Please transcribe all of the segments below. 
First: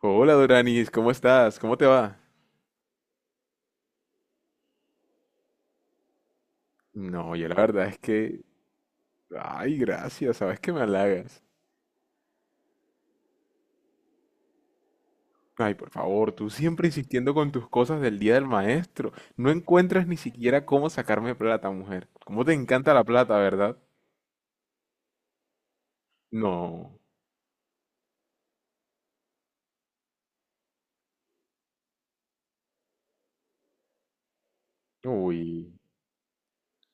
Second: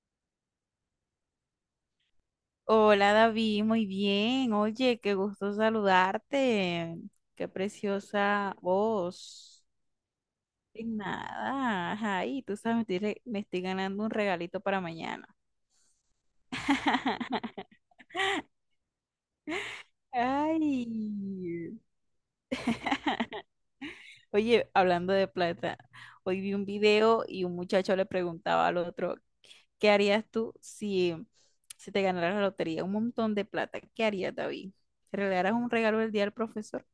Hola Doranis, ¿cómo estás? ¿Cómo te va? Hola David, muy bien. Oye, qué gusto saludarte. No, yo Qué la verdad es que... preciosa voz. Ay, gracias, sabes que me De halagas. nada, ay, tú sabes, me estoy ganando un regalito para mañana. Ay, por favor, tú siempre insistiendo con tus cosas del día del maestro. No encuentras ni siquiera Ay. cómo sacarme plata, mujer. ¿Cómo te encanta la plata, verdad? Oye, hablando de plata, hoy vi un No. video y un muchacho le preguntaba al otro, ¿qué harías tú si te ganaras la lotería? Un montón de plata. ¿Qué harías, David? ¿Te regalaras un Uy. regalo el día del profesor?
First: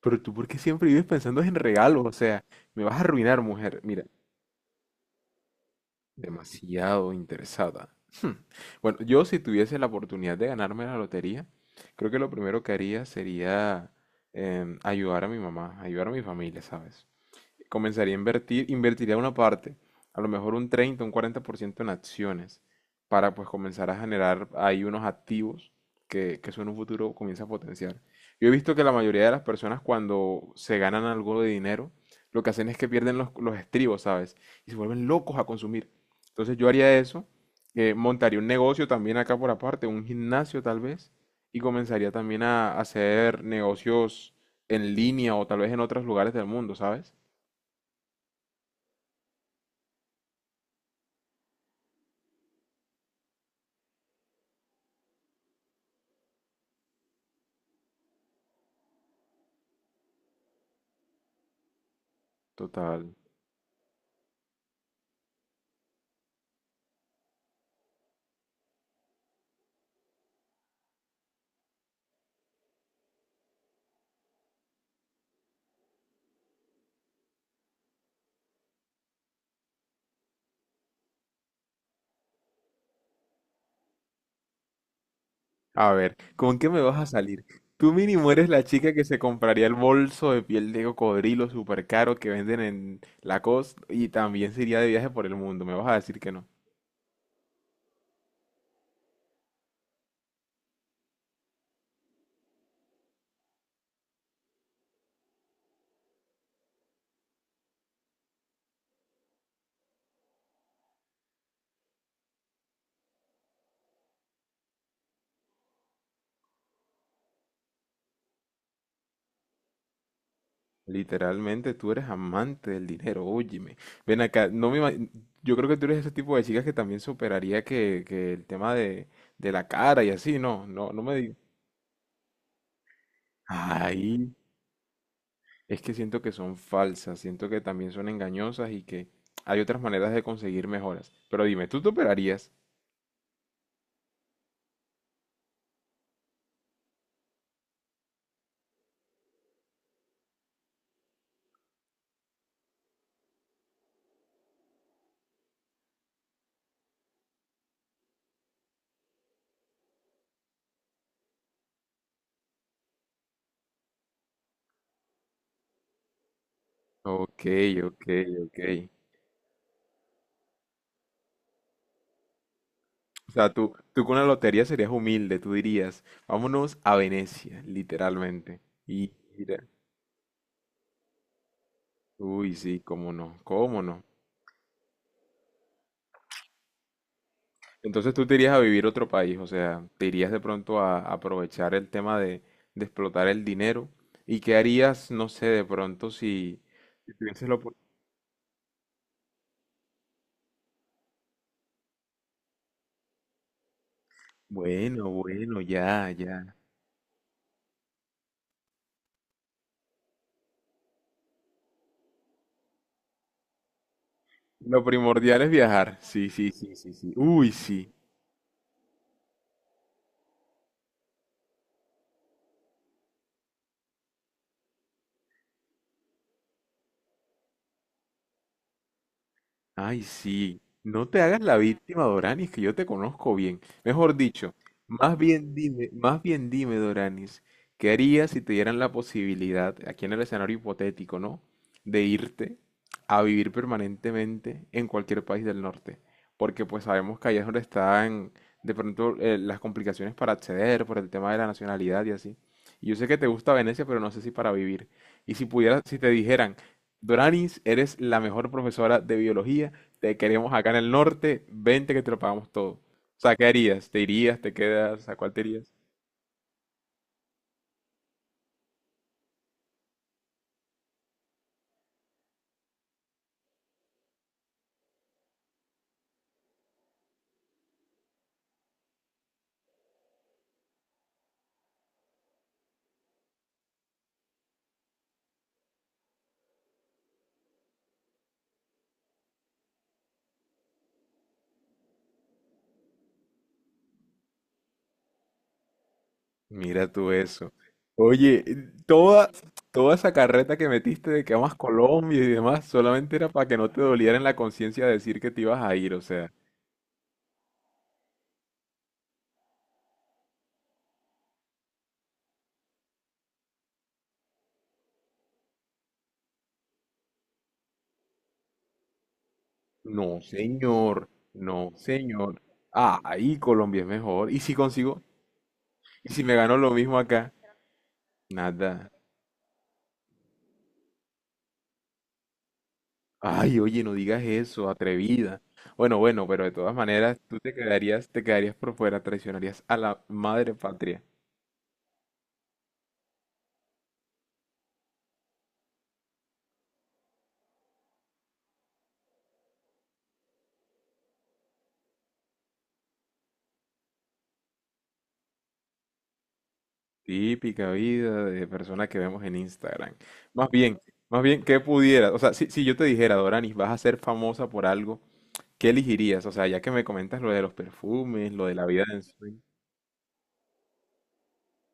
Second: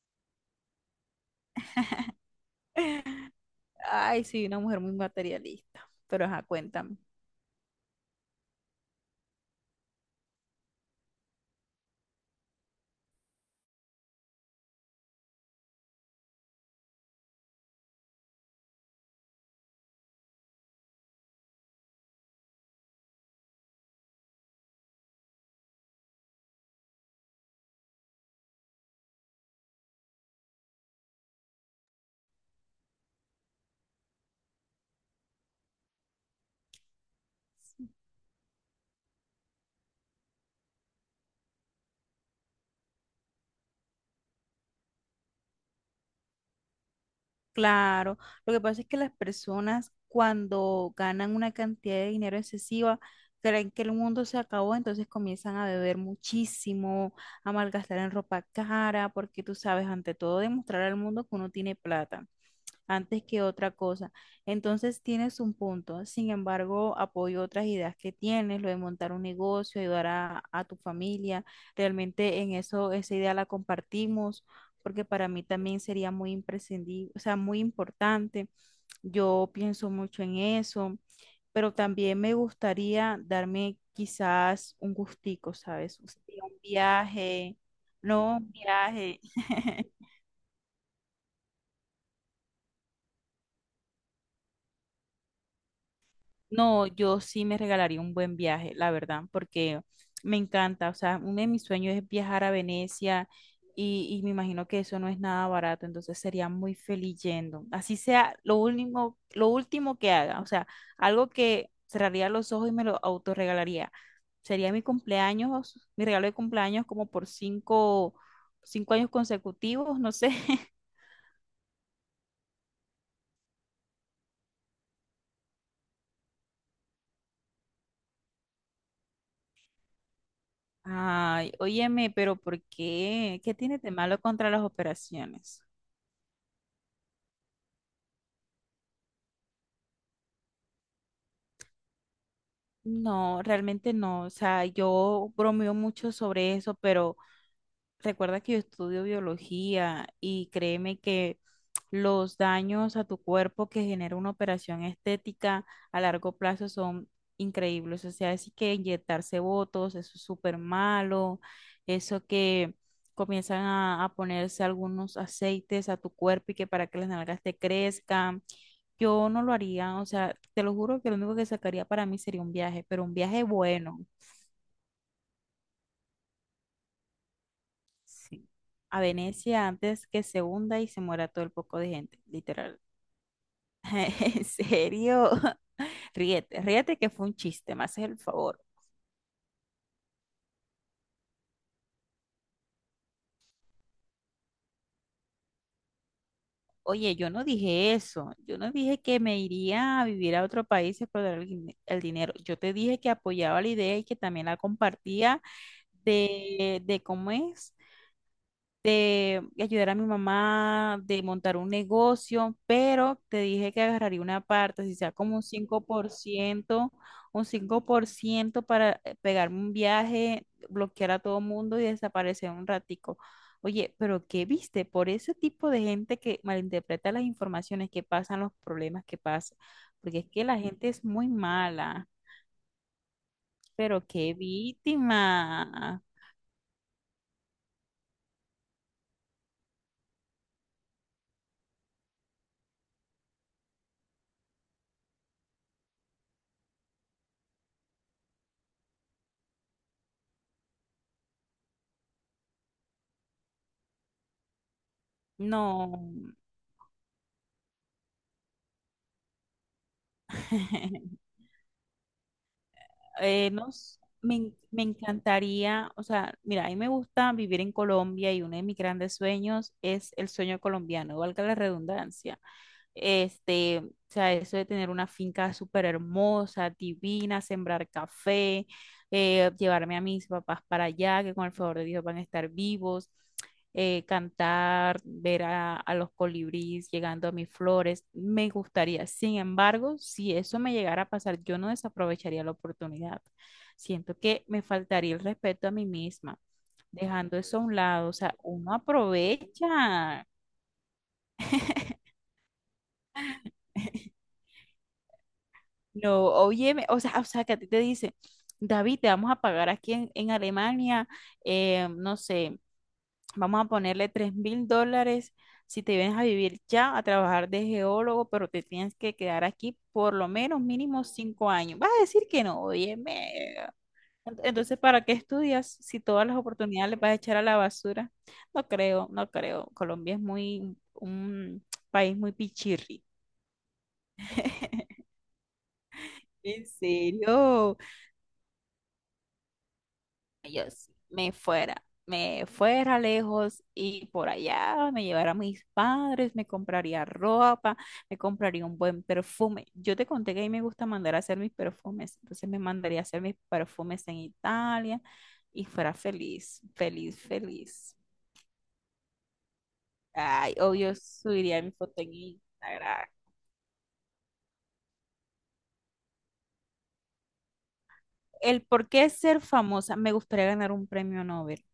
Pero tú, ¿por qué siempre vives pensando en regalos? O sea, me vas a arruinar, mujer. Mira, Ay, sí, una mujer muy materialista. Pero ajá, cuéntame. demasiado interesada. Hmm. Bueno, yo si tuviese la oportunidad de ganarme la lotería, creo que lo primero que haría sería ayudar a mi mamá, ayudar a mi familia, ¿sabes? Comenzaría a invertir, invertiría una parte, a lo mejor un 30 un 40% en acciones, para pues comenzar a generar ahí unos activos que eso en un futuro comienza a potenciar. Yo he visto que la mayoría de las personas cuando se ganan algo de dinero, lo que hacen es que pierden los estribos, ¿sabes? Y se vuelven locos a consumir. Entonces yo haría eso, montaría un negocio también acá por aparte, un gimnasio tal vez, y comenzaría también a hacer negocios en línea o tal vez en otros lugares del mundo, ¿sabes? Claro, lo que pasa es que las personas cuando ganan una cantidad de dinero excesiva, creen que el mundo se acabó, entonces comienzan a beber muchísimo, a malgastar en ropa cara, porque tú sabes, ante todo, demostrar al mundo que uno tiene plata, Total. antes que otra cosa. Entonces tienes un punto. Sin embargo, apoyo otras ideas que tienes, lo de montar un negocio, ayudar a tu familia. Realmente en eso, esa idea la compartimos, porque para mí también sería muy imprescindible, o sea, muy importante. Yo pienso mucho en eso, pero también me gustaría darme quizás un gustico, A ¿sabes? O ver, sea, un ¿con qué me vas a salir? viaje, Tú mínimo no eres un la chica que se viaje. compraría el bolso de piel de cocodrilo súper caro que venden en Lacoste y también se iría de viaje por el mundo. Me vas a decir que no. No, yo sí me regalaría un buen viaje, la verdad, porque me encanta. O sea, uno de mis sueños es viajar a Venecia y me imagino que eso no es nada barato, entonces sería muy feliz yendo. Así sea lo último que haga, o sea, algo que cerraría los ojos y me lo autorregalaría. Sería mi cumpleaños, mi regalo de cumpleaños como por cinco años consecutivos, no sé. Literalmente tú eres amante del dinero, óyeme. Ven acá, no me ima- yo creo que tú eres ese tipo de chicas que también superaría que el tema de la cara y así, no, no, no me digas. Ay, óyeme, pero ¿por qué? ¿Qué tiene de malo Ay, contra las operaciones? es que siento que son falsas, siento que también son engañosas y que hay otras maneras de conseguir mejoras. Pero dime, ¿tú te operarías? No, realmente no. O sea, yo bromeo mucho sobre eso, pero recuerda que yo estudio biología y créeme que los daños a tu cuerpo que genera una operación estética a largo plazo son increíbles. O sea, así que inyectarse botox, eso es súper malo. Eso que comienzan a ponerse algunos aceites a tu cuerpo y que para que las Ok, nalgas te ok, crezcan. ok. Yo no lo haría, o sea, te lo juro que lo único que sacaría para mí sería un viaje, pero un O viaje sea, tú, bueno. tú con la lotería serías humilde, tú dirías, vámonos a Venecia, Sí, literalmente. a Y mira, Venecia antes que se hunda y se muera todo el poco de gente, uy, sí, literal. cómo no, cómo no. En serio, ríete, ríete que fue un chiste, me haces Entonces el tú te irías favor. a vivir a otro país, o sea, te irías de pronto a aprovechar el tema de explotar el dinero. ¿Y qué harías, no sé, de pronto si Oye, yo no tuvieses la oportunidad? dije eso, yo no dije que me iría a vivir a otro país y explotar el dinero. Yo te dije que apoyaba la idea y que también la Bueno, compartía bueno, ya, ya. de cómo es. De ayudar a mi mamá, de montar un negocio, pero te dije que agarraría una Lo parte, si sea como primordial un es cinco viajar. por Sí, sí, sí, sí, ciento sí. Un Uy, cinco sí. por ciento para pegarme un viaje, bloquear a todo mundo y desaparecer un ratico. Oye, pero ¿qué viste? Por ese tipo de gente que malinterpreta las informaciones, que pasan los problemas que pasan, Ay, porque es que la sí, gente es no te muy hagas la víctima, mala, Doranis, que yo te conozco bien. pero Mejor qué dicho, víctima. más bien dime, Doranis, ¿qué harías si te dieran la posibilidad, aquí en el escenario hipotético, ¿no? De irte a vivir permanentemente en cualquier país del norte. Porque pues sabemos que allá es donde están de pronto las complicaciones para acceder por el tema de la nacionalidad y así. Y yo sé que te gusta Venecia, pero no sé si para vivir. Y si pudieras, si te No. dijeran, Doranis, eres la mejor profesora de biología, te queremos acá en el norte, vente que te lo pagamos todo. O sea, ¿qué no harías? s- ¿Te me, irías? ¿Te en- Me quedas? ¿A cuál te irías? encantaría, o sea, mira, a mí me gusta vivir en Colombia y uno de mis grandes sueños es el sueño colombiano, valga la redundancia. Este, o sea, eso de tener una finca súper hermosa, divina, sembrar café, llevarme a mis papás para allá, que con el favor de Dios van a estar vivos, cantar, ver a los colibríes llegando a mis flores, me gustaría. Sin embargo, si eso me llegara a pasar, yo no desaprovecharía la oportunidad. Siento que me faltaría el respeto a mí misma, Mira tú dejando eso. eso a un lado. O sea, Oye, uno toda, toda esa aprovecha. carreta que metiste de que amas Colombia y demás, solamente era para que no te doliera en la conciencia decir que te ibas a ir, o No, sea, oye, o sea, que a ti te dice, David, te vamos a pagar aquí en Alemania, no sé, vamos a ponerle $3.000 si te vienes a vivir ya a trabajar de geólogo, pero te tienes que quedar aquí por no, lo menos mínimo señor, cinco no, años. Vas a decir señor. que no, oye, Ah, ahí Colombia es mejor. ¿Y si entonces, consigo? ¿para qué estudias si ¿Y si todas me las gano lo oportunidades mismo les vas a acá? echar a la basura? No Nada. creo, no creo. Colombia es muy, un país muy pichirri. Ay, oye, no digas eso, atrevida. Bueno, bueno, pero de ¿En todas maneras, tú serio? Te quedarías por fuera, traicionarías a la madre Yo sí, patria. me fuera lejos y por allá me llevara a mis padres, me compraría ropa, me compraría un buen perfume. Yo te conté que a mí me gusta mandar a hacer mis perfumes, entonces me mandaría a hacer mis perfumes en Italia y fuera feliz, feliz, Típica feliz. vida de persona que vemos en Instagram. Más Ay, bien, obvio, más bien, ¿qué subiría mi foto pudieras? en O sea, si, si yo te Instagram. dijera, Doranis, vas a ser famosa por algo, ¿qué elegirías? O sea, ya que me comentas lo de los perfumes, lo de El la vida por de qué ser ensueño. famosa, me gustaría ganar un premio Nobel.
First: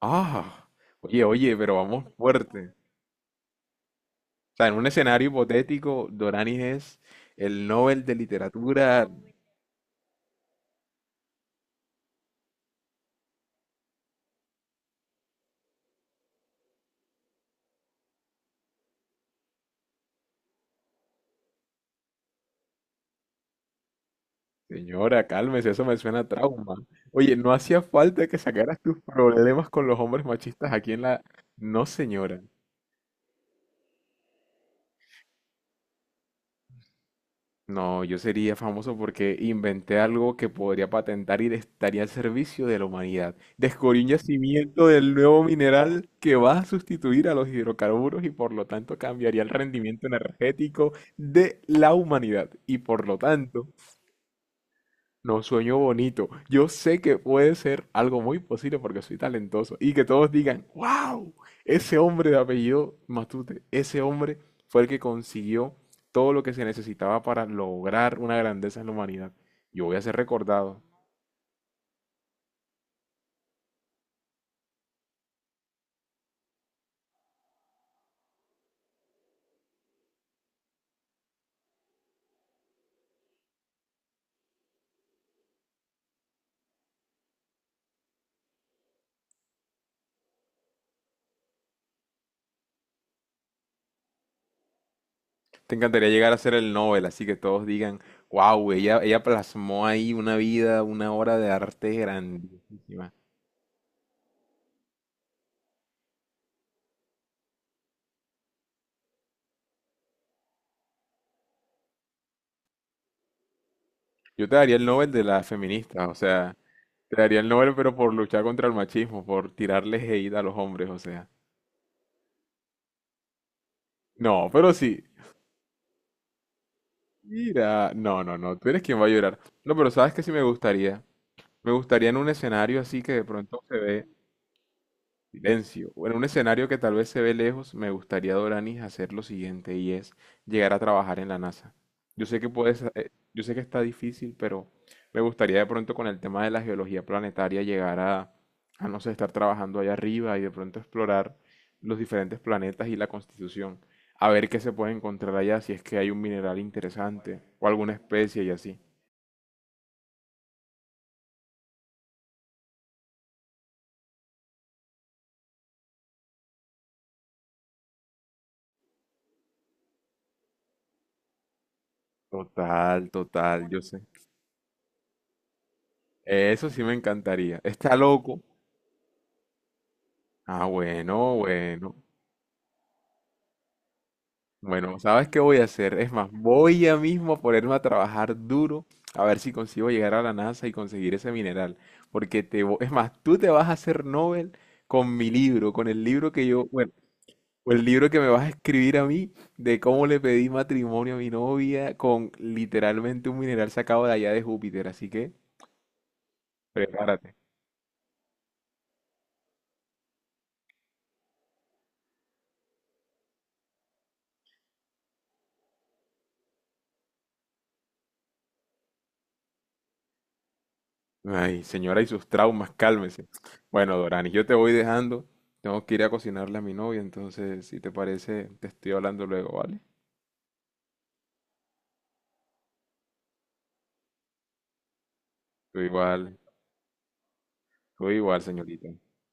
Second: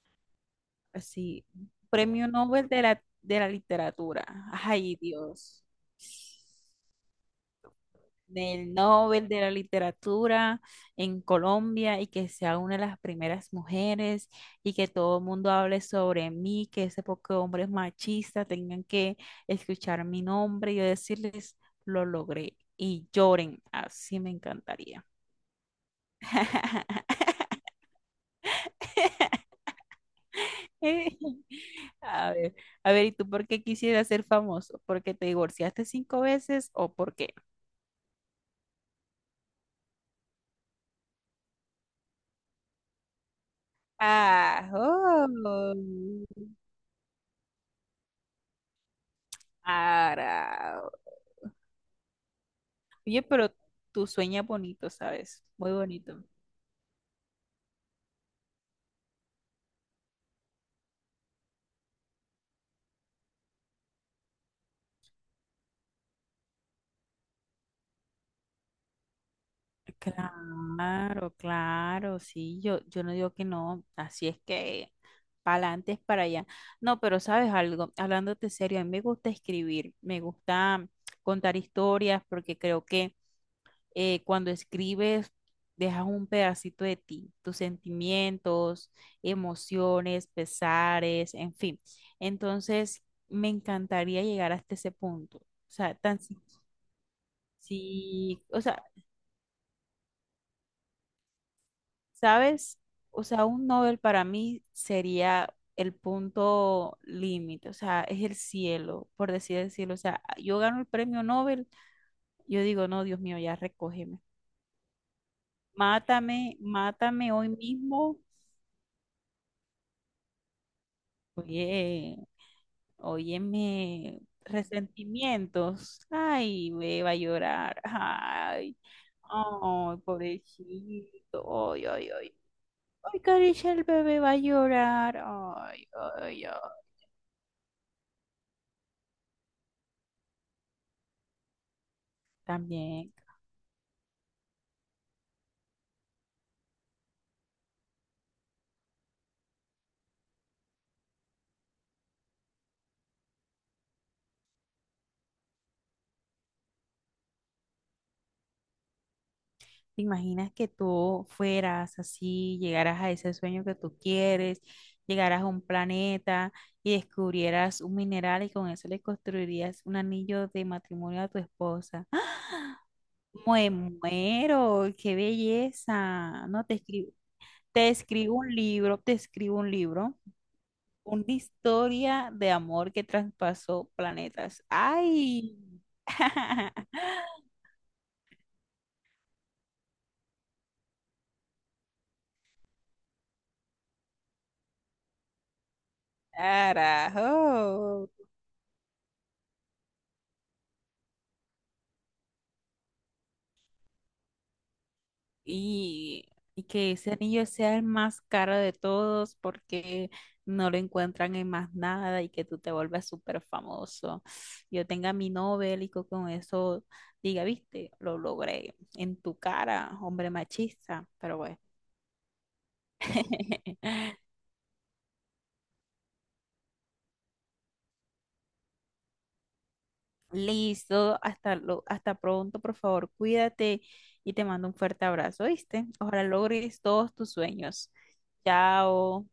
Ah, oye, Sí, oye, pero vamos premio Nobel fuerte. de la literatura. O sea, en un Ay, escenario Dios. hipotético, Doranis es el Nobel de Del Literatura. Nobel de la literatura en Colombia y que sea una de las primeras mujeres y que todo el mundo hable sobre mí, que ese poco hombres machistas tengan que escuchar mi nombre y yo decirles, lo logré y lloren. Así me encantaría. Señora, cálmese, eso me suena a trauma. Oye, no hacía falta que sacaras tus problemas con los hombres machistas aquí en la... No, A señora. ver, a ver, ¿y tú por qué quisieras ser famoso? ¿Porque te divorciaste 5 veces o porque...? No, yo sería famoso porque inventé algo que podría patentar y estaría al servicio de la humanidad. Descubrí un Ah, yacimiento del oh, nuevo mineral que va a sustituir a los hidrocarburos y por lo tanto cambiaría el rendimiento ara. energético de la humanidad. Y por lo Oye, pero tanto, tú sueñas bonito, no ¿sabes? Muy sueño bonito. bonito. Yo sé que puede ser algo muy posible porque soy talentoso y que todos digan, wow, ese hombre de apellido Matute, ese hombre fue el que consiguió todo lo que se necesitaba para lograr una grandeza en la humanidad. Yo voy a ser recordado. Claro, claro, sí, yo no digo que no, así es que para adelante es para allá. No, pero sabes algo, hablándote serio, a mí me gusta escribir, me gusta contar historias porque creo que cuando escribes, dejas un pedacito de ti, tus sentimientos, emociones, pesares, en fin. Entonces, me encantaría llegar hasta ese punto. O Te sea, encantaría tan llegar si, a ser el Nobel, así que todos digan, si- o wow, sea, ella plasmó ahí una vida, una obra de arte ¿sabes? grandísima. O sea, un Nobel para mí sería el punto límite, o sea, es el cielo, por decir el cielo. O sea, yo gano el premio Nobel, yo digo, no, Dios mío, ya recógeme. Yo te daría el Nobel de las feministas, o Mátame, sea, te mátame daría el hoy Nobel pero por mismo. luchar contra el machismo, por tirarles hate a los hombres, o sea. Oye, óyeme, No, pero sí. resentimientos. Ay, ve, va a llorar. Mira, no, no, no, tú Ay, eres quien va a llorar. No, pero ay, sabes que sí me gustaría. Me pobrecito. Ay, gustaría ay, en un ay. escenario así que Ay, de pronto cariño, se el ve. bebé va a llorar. Ay, Silencio. Bueno, un ay, ay. escenario que tal vez se ve lejos, me gustaría, Doranis, hacer lo siguiente y es llegar a trabajar en la NASA. Yo sé que puedes, También. yo sé que está difícil, pero me gustaría de pronto con el tema de la geología planetaria llegar a, no sé, estar trabajando allá arriba y de pronto explorar los diferentes planetas y la constitución, a ver qué se puede encontrar allá, si es que hay un mineral interesante o alguna especie y así. ¿Te imaginas que tú fueras así, llegaras a ese sueño que tú quieres, llegaras a un planeta y descubrieras un mineral y con eso le construirías un anillo de matrimonio a tu esposa? Total, total, Me yo sé. muero, qué belleza. No Eso te sí me escribo, encantaría. te Está escribo loco. un libro, te escribo un libro, Ah, una bueno, bueno. historia de amor que traspasó planetas. Bueno, ¿sabes qué ¡Ay! voy a hacer? Es más, voy ya mismo a ponerme a trabajar duro a ver si consigo llegar a la NASA y conseguir ese mineral. Porque te, es más, tú te vas a hacer Nobel con mi libro, con el libro que yo, bueno, o el ¡Carajo! libro que me vas a escribir a mí de cómo le pedí matrimonio a mi novia con literalmente un mineral sacado de allá de Júpiter. Así que y, y que ese prepárate. anillo sea el más caro de todos porque no lo encuentran en más nada y que tú te vuelvas súper famoso. Yo tenga mi Nobel y con eso diga, viste, lo logré en tu cara, hombre machista, pero bueno. Ay, señora y sus traumas, cálmese. Bueno, Dorani, yo te voy dejando. Tengo que ir a cocinarle a mi novia, entonces, si te parece, te estoy hablando luego, ¿vale? Listo, hasta pronto, por favor, cuídate y te mando un fuerte abrazo, Tú ¿viste? Ojalá igual, logres todos tus sueños. tú igual, señorita. Chao.